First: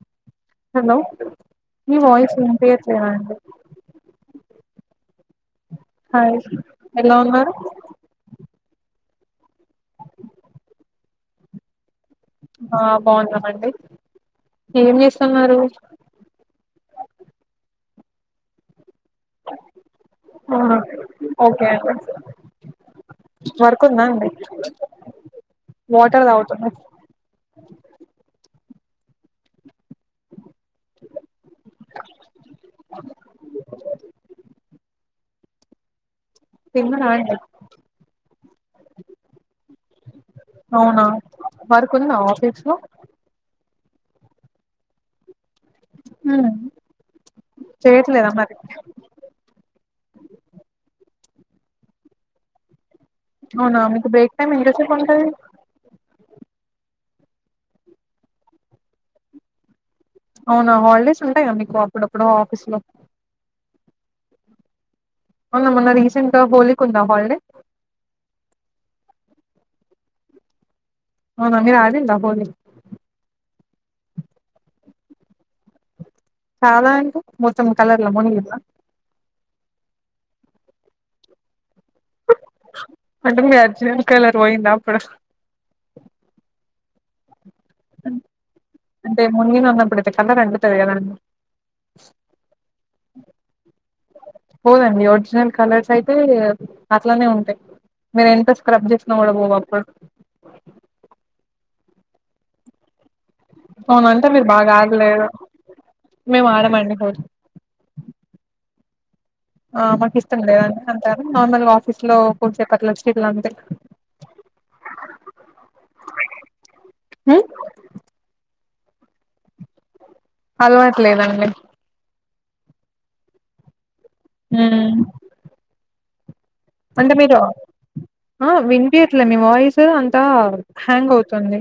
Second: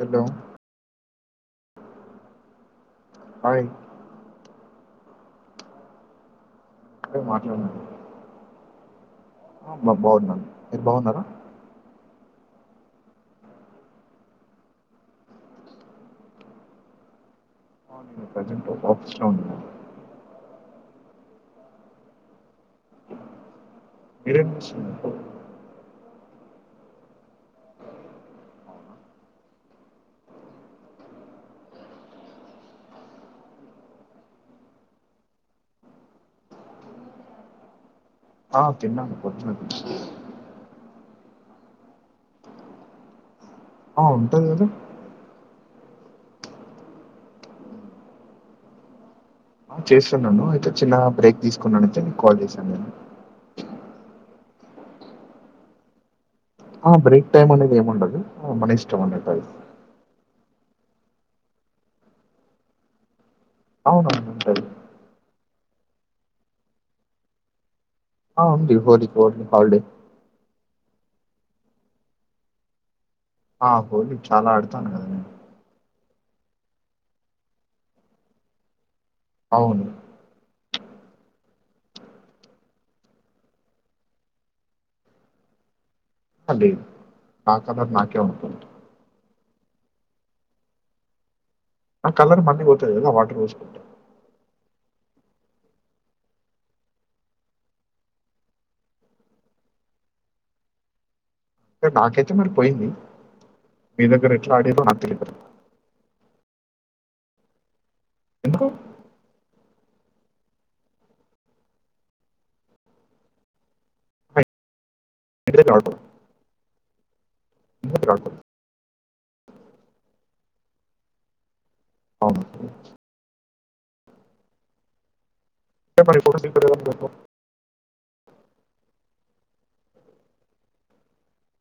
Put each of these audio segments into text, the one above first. Hello hello మీ voice వినిపియట్లేదండి hi hi ఎలా సరే ఉన్నారు మాట్లాడండి బా బాగున్నాను మీరు బాగున్నారా ఆ బాగున్నామండి ఏం చేస్తున్నారు ఆ నేను ప్రజెంట్ ఆఫీస్ లో ఉన్నా ఆహా ఓకే అండీ వర్క్ ఉందా అండి మీరేం చేస్తున్నారు వాట్ ఎక్కడ తాగుతున్నావ్ [inaudible] పెన్ రాయాళ్ళ ఆ తిన్నను పొద్దున కొంచం వర్కు ఉందా ఆఫీస్ లో ఆ ఉంటది కదా హ్మ్ చేయట్లేద మరి చేస్తున్నాను అయితే చిన్న బ్రేక్ తీసుకున్నాను అయితే కాల్ చేశాను నేను అవునా మీకు బ్రేక్ టైమ్ ఎంతసేపు ఉంటది ఆ బ్రేక్ టైమ్ అనేది ఏము ఉండదు మన ఇష్టం అండి టైమ్ అవునా హాలిడేస్ ఉంటాయా మీకు అప్పుడప్పుడు ఆఫీస్ లో అవును అండి ఉంటాయి అవున మొన్న రీసెంట్ గా హోలీ కి ఉందా హాలిడే ఆ ఉంది హోలీ రోజు హాలిడే అవునా మీరు ఆడిండా హోలీ ఆ హోలీ చాలా ఆడతాను కదా నేను చాలా అంటే మొత్తం కల్లర్ల మునిగిండ్ర అవును హ్మ్ హు అంటే మీ ఒరిజినల్ కలర్ ఓయిందప్పుడు ఆ, లేదు నాకు కలర్ నాకే ఉంటుంది అంటే మునిగిన్నప్పుడుడతే కలర్ అంటుతాదికదండీ ఆ కలర్ మళ్ళిపోతుంది కదా వాటర్ పోసుకుంటే పోదండి ఒరిజినల్ కలర్స్ అయితే అట్లానే ఉంటాయి మీర ఎంత స్క్రబ్ చేసిన కూడా పోవు అప్పుడు నాకైతే మరి పోయింది మీ అవునంటే దగ్గర మీరు ఎట్లా బాగా ఆడేదో నాకు ఆడలేదు తెలియదు మేము ఆడమండి పో ఆ మాకు ఇష్టం లేదండి అంటారు నార్మల్గా ఆఫీస్ లో ఫోన్సేపట్ల వచ్చ ఇట్లా అంతే [unintelligible] హ ఇంకా ఉంది అలవాట్లేదండి అవునండి హ్మ్ హు ఎ మపోడ [inaudible] ఆ వినిపియ్యట్లేదు మీ వాయిస్ అంతా హ్యాంగ్ అవుతుంది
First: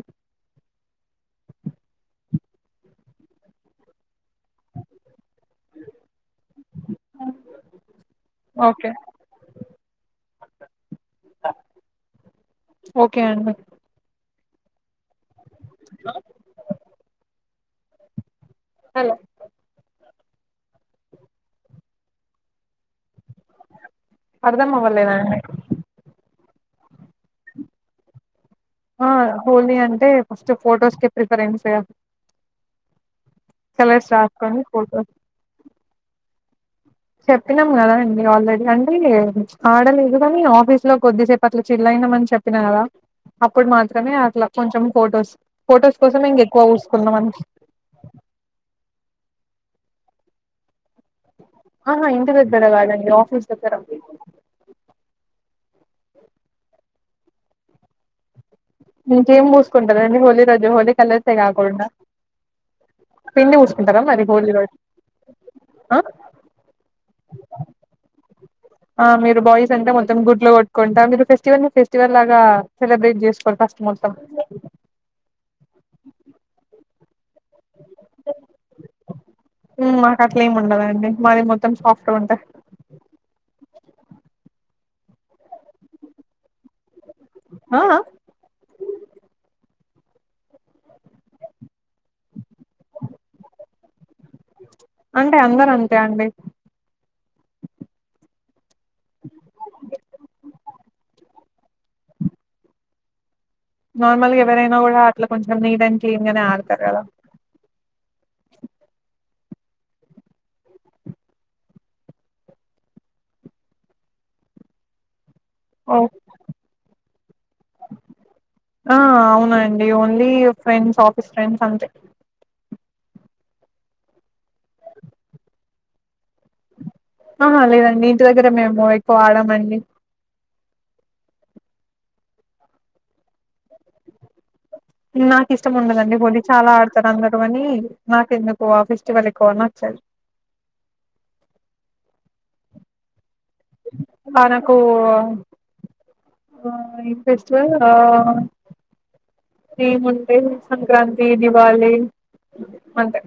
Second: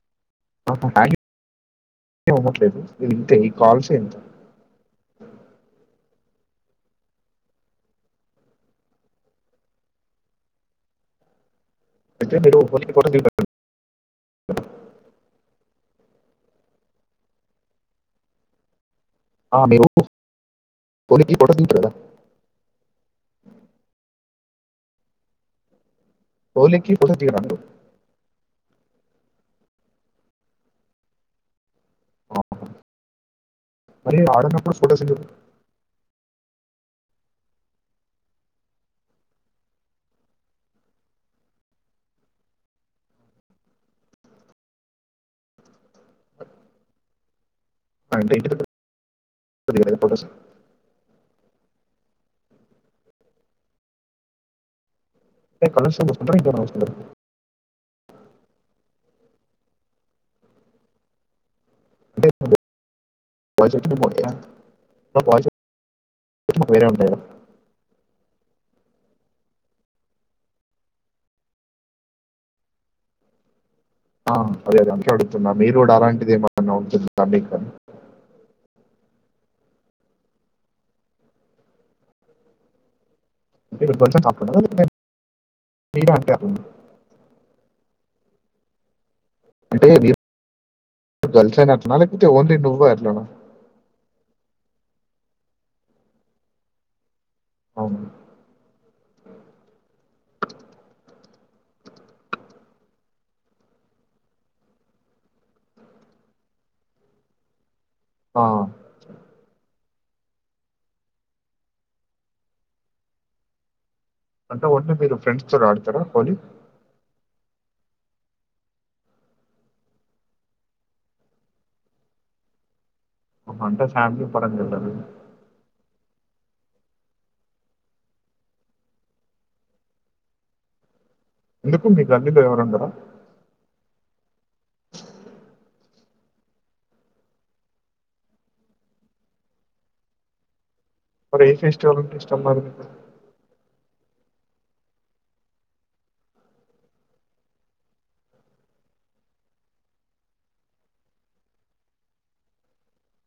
అవట్లేదు ఇ ఇంతే ఈ కాల్సే ఇంత అ ఓకే [inaudible] తే మీరుప ఓకే [inaudible] అండి హలో ఆ మీరు కొలికి పట తీపడదా [unintelligible] అర్థమవ్వలేదండి కోలీకి కథ బనలో [unintelligible] ఆ హోలీ అంటే ఫస్ట్ ఫోటోస్ కి ప్రిఫరెన్స్ మరి చలస్తస్కడి ఆడనప్పుడు ఫోటోస్ [unintelligible] ఎందుకు చెప్పినాం కదా అండి ఆల్రెడీ అంటే ఆడలేదు కాని ఆఫీస్ లో కొద్దిసేపు అట్లా చిల్ల్ ఉండమని చెప్పినా కదా అప్పుడు మాత్రమే అట్లా కొంచెం ఫోటోస్ ఫోటోస్ కోసం ఇంక ఎక్కువ ఊసుకుందాం అని పంట సార్ [unintelligible] ఆహా ఇంటి దగ్గర కాదు అండి ఆఫీస్ దక్కర ఏ కాల స వస్తు వస్తు [unintelligible] ఇంకేం పూసుకుంటారండి హోలీ రోజు హోలీ కలర్సే కాకుండా అంటే పిండి వాయిస్ వచ్చి పూసుకుంటారా మేము మరి హోళీ రోజు వాయిస్ వచ్చి హా వేరే ఉంటయి కదా ఆ మీరు బాయ్స్ అంటే మొత్తం గుడ్లో కొట్టుకుంటా మీరు ఫెస్టివల్ని ఫెస్టివల్ లాగా సెలబ్రేట్ చేసుకో ఆ అదే అదే అందుకే అడుగుతున్నా మీ రోడ్ అలాంటిది ఏమన్నా ఉంటుందా మీకు అని మాకు అట్లా ఏమి ఉండదండి మాది మొత్తం సాఫ్ట్గా ఉంటది షప్పుడు [unintelligible] ఆఆ అంటే తెల్సాన నలకితే ఓన్ రండివ్వ అలావా [unintelligible] అంటే అందరు అంతే అండి అవును నార్మల్గా ఎవరైనా కూడా అట్లా కొంచెం నీట్ అండ్ క్లీన్ గానే ఆడతారు కదా ఆ అంటే ఓన్లీ మీరు ఫ్రెండ్స్ తో ఆడతారా హోలీ ఆ అవునాండి ఓన్లీ ఫ్రెండ్స్ ఆఫీస్ ఫ్రెండ్స్ అంతే అంటే ఫ్యామిలీ ఇ పడ జల [unintelligible] ఆహా లేదండి ఇంటి దగ్గర మేము ఎక్కువ ఆడమండి ఎందుకుంది అల్ల్లోవరంటార [unintelligible] నాకు ఇష్టం ఉండదండి హోలీ చాలా ఆడతారు అందరూ అని నాకు ఎందుకో ఆ ఫెస్టివల్ ఎక్కువ నచ్చదు ఒకే ఏ ఫెస్టివల్ అంటే ఇష్టమ్ మరి ఆ నకు ఇన్ ఫెస్టివల్ [unintelligible] ఏమ్ ఉంటయి సంక్రాంతి దివాళి అంతే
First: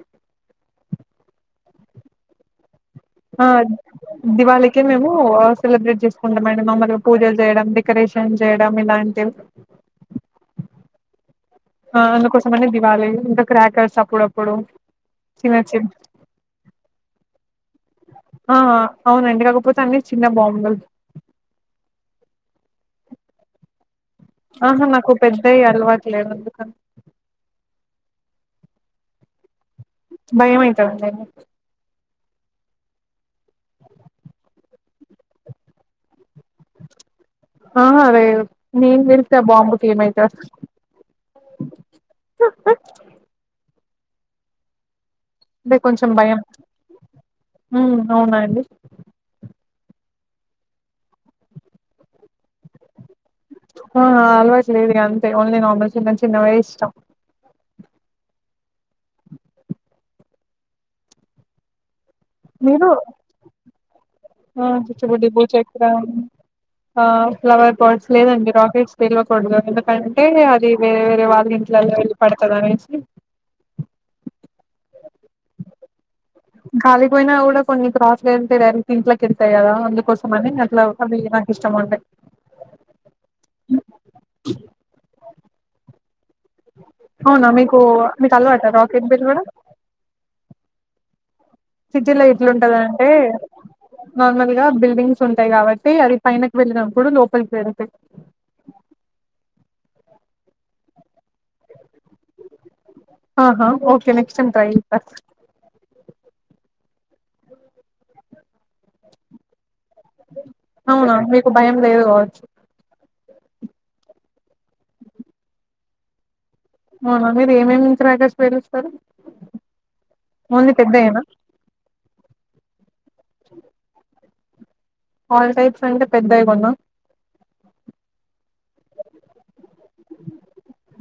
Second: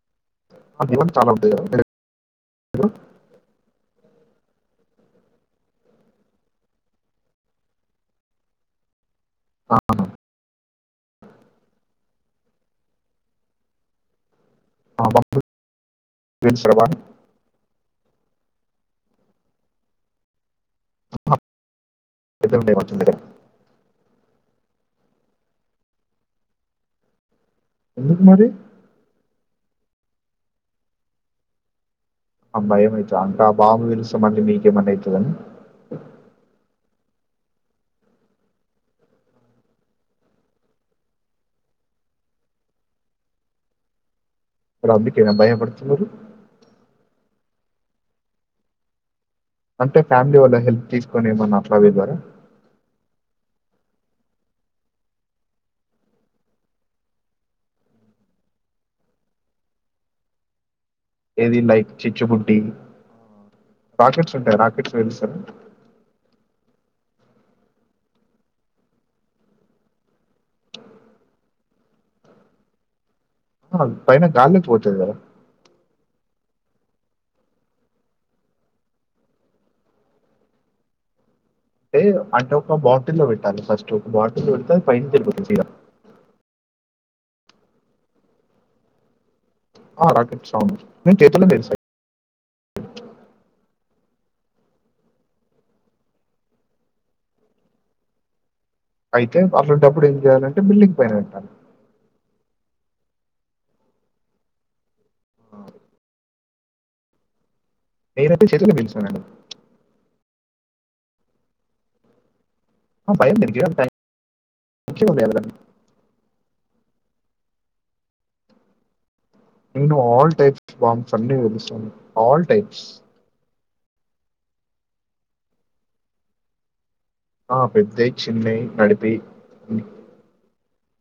అదిీవన్ చాల [unintelligible] ఆ దివాళికి మేము సెలబ్రేట్ చేసుకుంటాం మేడం మమ్మలు పూజలు చేయడం డెకరే షం చేయడం ఇలాంటివి ఆ [unintelligible] ఆ అందుకోసమనే దివాళి ఇంకా క్రాకర్స్ అప్పుడప్పు ఆ, బాంబు పచ్చ పేలుస్తారా [unintelligible] బాగా? ఆ అవునండి కాకపోతే అన్ని చిన్న బాంబులు ఎద్దే వచ్చంతకం [unintelligible] ఆహా నాకు పెద్దవి అలవాట్లేదు అందుకని అందుకుమారి [unintelligible] భయం అయితాంది [unintelligible] ఉంట అ భయమైతది అంటే బాబు విలుస్తే మళ్ళీ మీకేమన్నా అయితదని ఆహ రే నేను తెలితె ఆ బాంబుకి ఏమైతర్ రబ్బి అంటే కొంచెం భయం హు అవునా అండి అంటే ఫ్యామిలీ వాళ్ళ హెల్ప్ తీసుకొని ఏమన్నా అట్ల పిలువరా ఆ అలవాటు లేదు ఇగ అంతే ఓన్లీ నర్మల్ చిన్న చిన్నవే ఇష్టం ఏది లైక్ చిచ్చుబుటి మీరు ఆ చిచ్చు బుడ్డి బూ చక్రం ఆ ఫ్లవర్ బట్స్ లేదండి రాకెట్స్ తెిలవకూడదు ఎందుకంటే అది వేరే వేరే వాళ్ళ ఇంట్లలో వెళ్ళి పడ్ తధానేసి పైన గాల్కి పోతది కదా గాాలికి పోయిన కూడా కొన్ని క్రాసులో వెళ్తాయి డైరెక్ట్ ఇంట్లోకి వేళ్తాయి కదా అందుకోసం అని అట్లా అవి ఇష్టం ఉంటాయి టే అంటే ఒక బాటిళ్ళ పెట్టాలి ఫస్ట్ బాటిల్ పెడితే అది పైనుంచి ఎల్లిపోతాది సిదా అవునా మీకు మీకు అలవాట రాకెట్ పెలవడం ఆ రాకట్ అవును నేను చేతుల్లో పేలుస్తా ట్లుంటదంటే నార్మల్గా బిల్డింగ్స్ ఉంటాయి కాబట్టి అది పైనకి వెళ్ళినప్పుడు లోపలికి వెల్తాయ్ అయితే అట్లాంటప్పుడు ఏం చేయాలంటే బిల్డింగ్ పైన పెట్టాలి అహ ఓకే నెక్స్ట్ టైమ్ ట్రై చెత్త నినైతే చేతిలోనే పెల్చినానండి అవునా మీకు భయం లేదు కావచ్చు ఆ భయం దేనికి టై మం చి [unintelligible] అవునా మీరు ఏమేమి క్రకార్స్ పెల్చుతారు నేను ఆల్ టైప్స్ బామ్స్ అన్నీ పెలుస్తాను ఆల్ టైప్స్ ఆల్ టైప్స్ అంటే పెద్దవి కున్నా ఆ పెద్దయ్ చిన్నై నడిపియ్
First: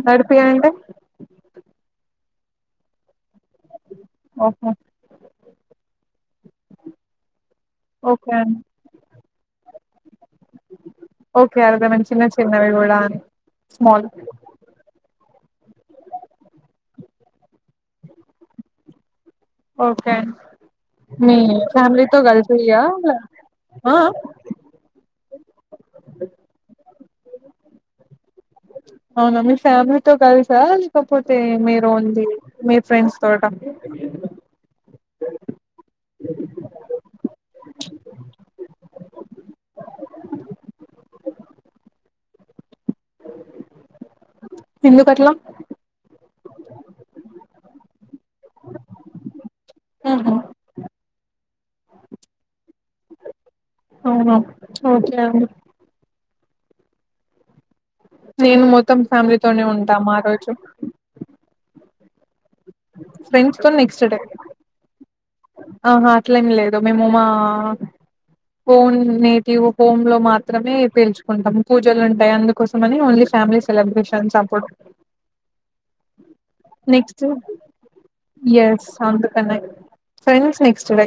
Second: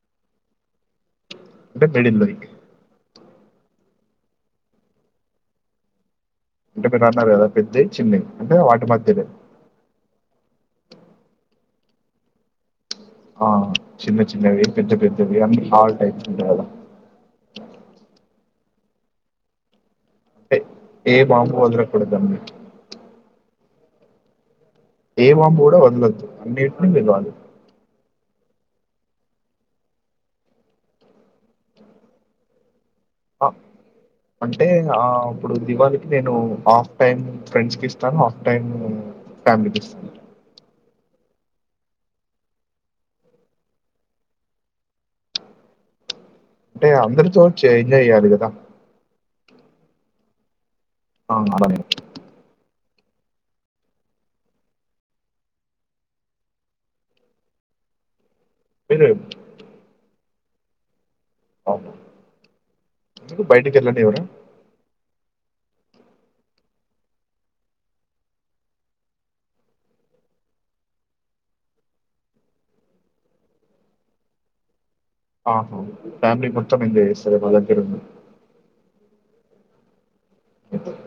నడిపియంటే టే మీడిల్ లైక్ ఓహో అంటే మీరు అన్నారు కదా పెద్ద్దయ్ చిన్నయ్ ఓకే అంటే అండి వాటి మధ్యలై ఓకే అర్దమైంది చిన్న చిన్నవి కూడా అని ఆ స్మాల్ చిన్న చిన్నవి పెద్ద పెద్దవి అన్ని హాల్ టైప్స్ ఉంటాయ్ కదా ఓకే అంటే ఏ మీ బాంబు ఫ్యామిలీ తో వదలకూడదండి. కలిపి ఆ ఆ ఆ ఏవాం పో కూడా వందదు అన్నిట్ [unintelligible] ఆ మమ్మీ ఫ్యామిలీతో కలుసా లేకపోతే మీరు ఉంది మీ ఫ్రెండ్స్ తోట ఆ అంటే ఆ ఆప్పుడు దివాళి నేను హాఫ్ టైమ్ ఫ్రెండ్స్ కి ఇస్తాను హాఫ్ టైమ్ ఫ్యామిలీకి ఇస్తాను ఎందుకట్లా అంటే అందరితో ఎంజా చెయ్యాలి కదా ఆహా ఆ అలా అవునా ఓకే అండి నేను మొత్తం మీరు ఫ్యామిలీతోనే ఉంటాము ఆ రోజు అవును ఎందుకు ఫ్రెండ్స్ తో బయటికి నెక్స్ట్ డే వెళ్ళనివ్వరా ఆహా అట్లేమి లేదు మేము మా ఒన్ నేటి హోమ్ లో మాత్రమే పేల్చుకుంటాం పూజలు ఉంటాయి అందుకోసమని ఓన్లీ ఫ్యామీలీ సెలబ్రేషన్స్ అప్పు ఆహా ఫ్యామిలీ మొత్తం ఎంజాయ్ నెక్స్ట్ చేస్తారు మా దగ్గర ఉం yes friends next day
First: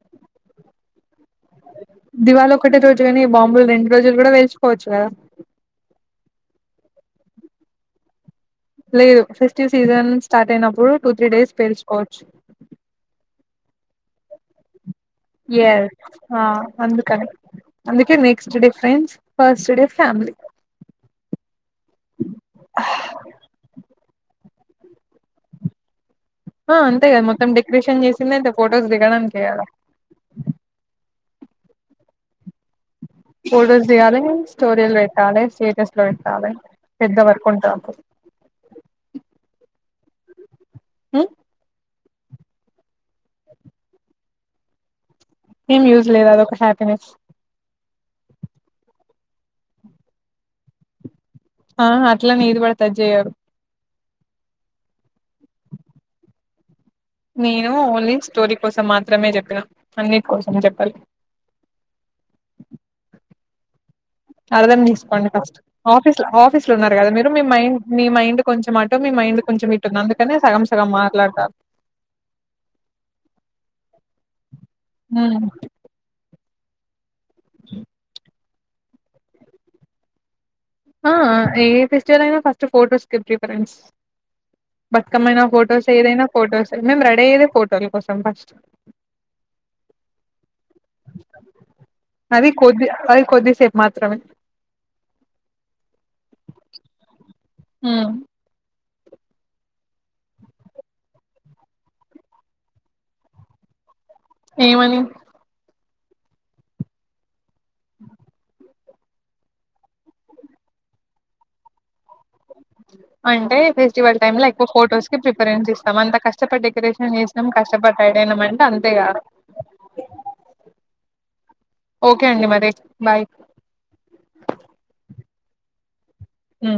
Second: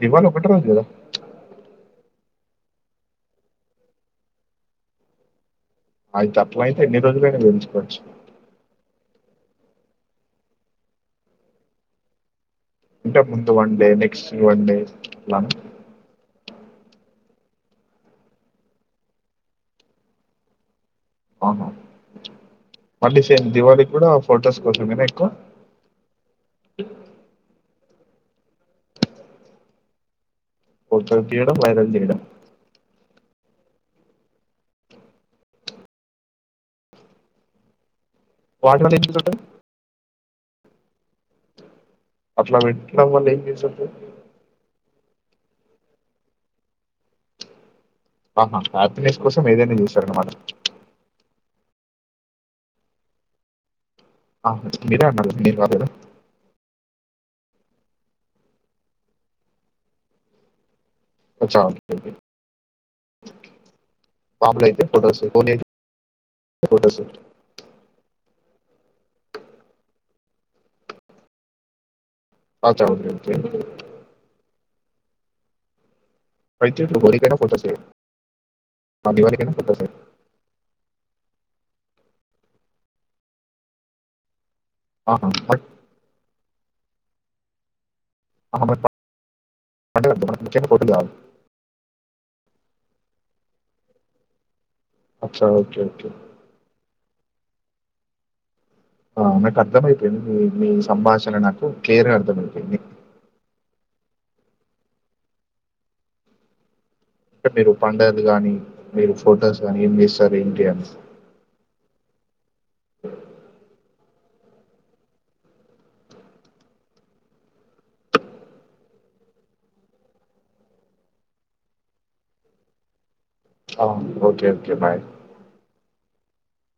Diwali ఒకటి రోజు కదా దివాళి ఒకటే రోజు గానీ బాంబులు రెండు రోజులు కూడా పేల్చుకోవచ్చు కదా అయి గట్లయితే ఎన్ని రోజులైనా పేల్చుకోచ్చు లేదు ఫెస్టివ్ సీజన్ స్టార్ట్ అయినప్పుడు టూ త్రీ డేస్ పేల్చుకోవచ్చు అంటే ముందు one day next one day అట్లానా ఎస్ ఆ అందుకని అందుకే next day friends first day family ఆహా [unintelligible] మీద ఎక్కువ ఆ అంతే కదా మొత్తం డెకరేషన్ చేసింద అతే ఫొటోస్ దిగడానికే కదా ఫొటోలు తీయడం వైరల్ చేయడం ఫోటోస్ తీయాలి స్టోరీలు పెట్టాలి స్టేటస్ లో పెట్టాలి పెద్ద వర్క్ ఉంటాది వాటి వల్ల ఏం యూస్ ఉంటుంది మ్ అట్లా మట్లా న చేస ఏం యూజ్ లేదు అది ఒక హ్యాపీనెస్ ఆహా హ్యాపీనెస్ కోసం ఏదైనా చేశారన్నమాట ఆహా అట్లని ఏది పడితే అది చెయ్యరు. ఆ మీరే అన్నారు కదా మీరు కాదు కదా నేను ఓన్లీ స్టోరీ కోసం మాత్రమే చెప్పినా అన్నిటి కోసం చెప్పలే అచ్చా [unintelligible] మామూలు అర్థం అయితే ఫోటోస్, తీసుకోండి హోలీ ఫస్ట్ అయితే ఆఫీస్ లో ఆఫీస్ లో ఉన్నారు ఫోటోస్. కదా మీరు మీ మైండ్ మీ మైండ్ కొంచెం అట మీ మైండ్ కొంచెం ఇట్ ఉంది అందుకనే సగం సగం మాట్లాడతారు అ త [unintelligible] ఆ అయితేలు గరి కనా ఫోటాస మాదివాళని కనా ఫోటాస ఆ ఏ ఫెస్టివల్ అయినా ఫస్ట్ ఫోటోస్ కే ప్రిఫరెన్స్ ఆహా! బతుకమ్మైనా బట్ ఫోటోస్ ఏ ఏదైనా ఫోటోస్ ఎ మేము రెడీ అయ్యేదే ఫోటోల కోసం ఫస్ట్ అహమద్ అంటే ముక్యమైనవి ఫోటోలు కాలి అది కొద్ది అది కొద్దిసేపు మాత్రమే అచ్చా ఓకే ఓకే మ్ ఆ నాకు అర్థమయిపోయింది మీ మీ సంభాషణ నాకు క్లియర్గా అర్థమయిపోయింది ఏమని అంటే మీరు పండగది గానీ మీరు ఫొటోస్ కానీ ఏం చేస్తారు ఏంటి అని అంటే ఫెస్టివల్ టైమ్ లో ఎక్కువ ఫోటోస్ కి ప్రిఫరెన్స్ ఇస్తాం అంత కష్టపడ్ డెకరేషన్ చేసినామ్ కష్టప రెడీ అనాం అంటే అంతే ఇగ ఓకే అండి మరి బాయ్ ఆ ఓకే ఓకే బాయ్ మ్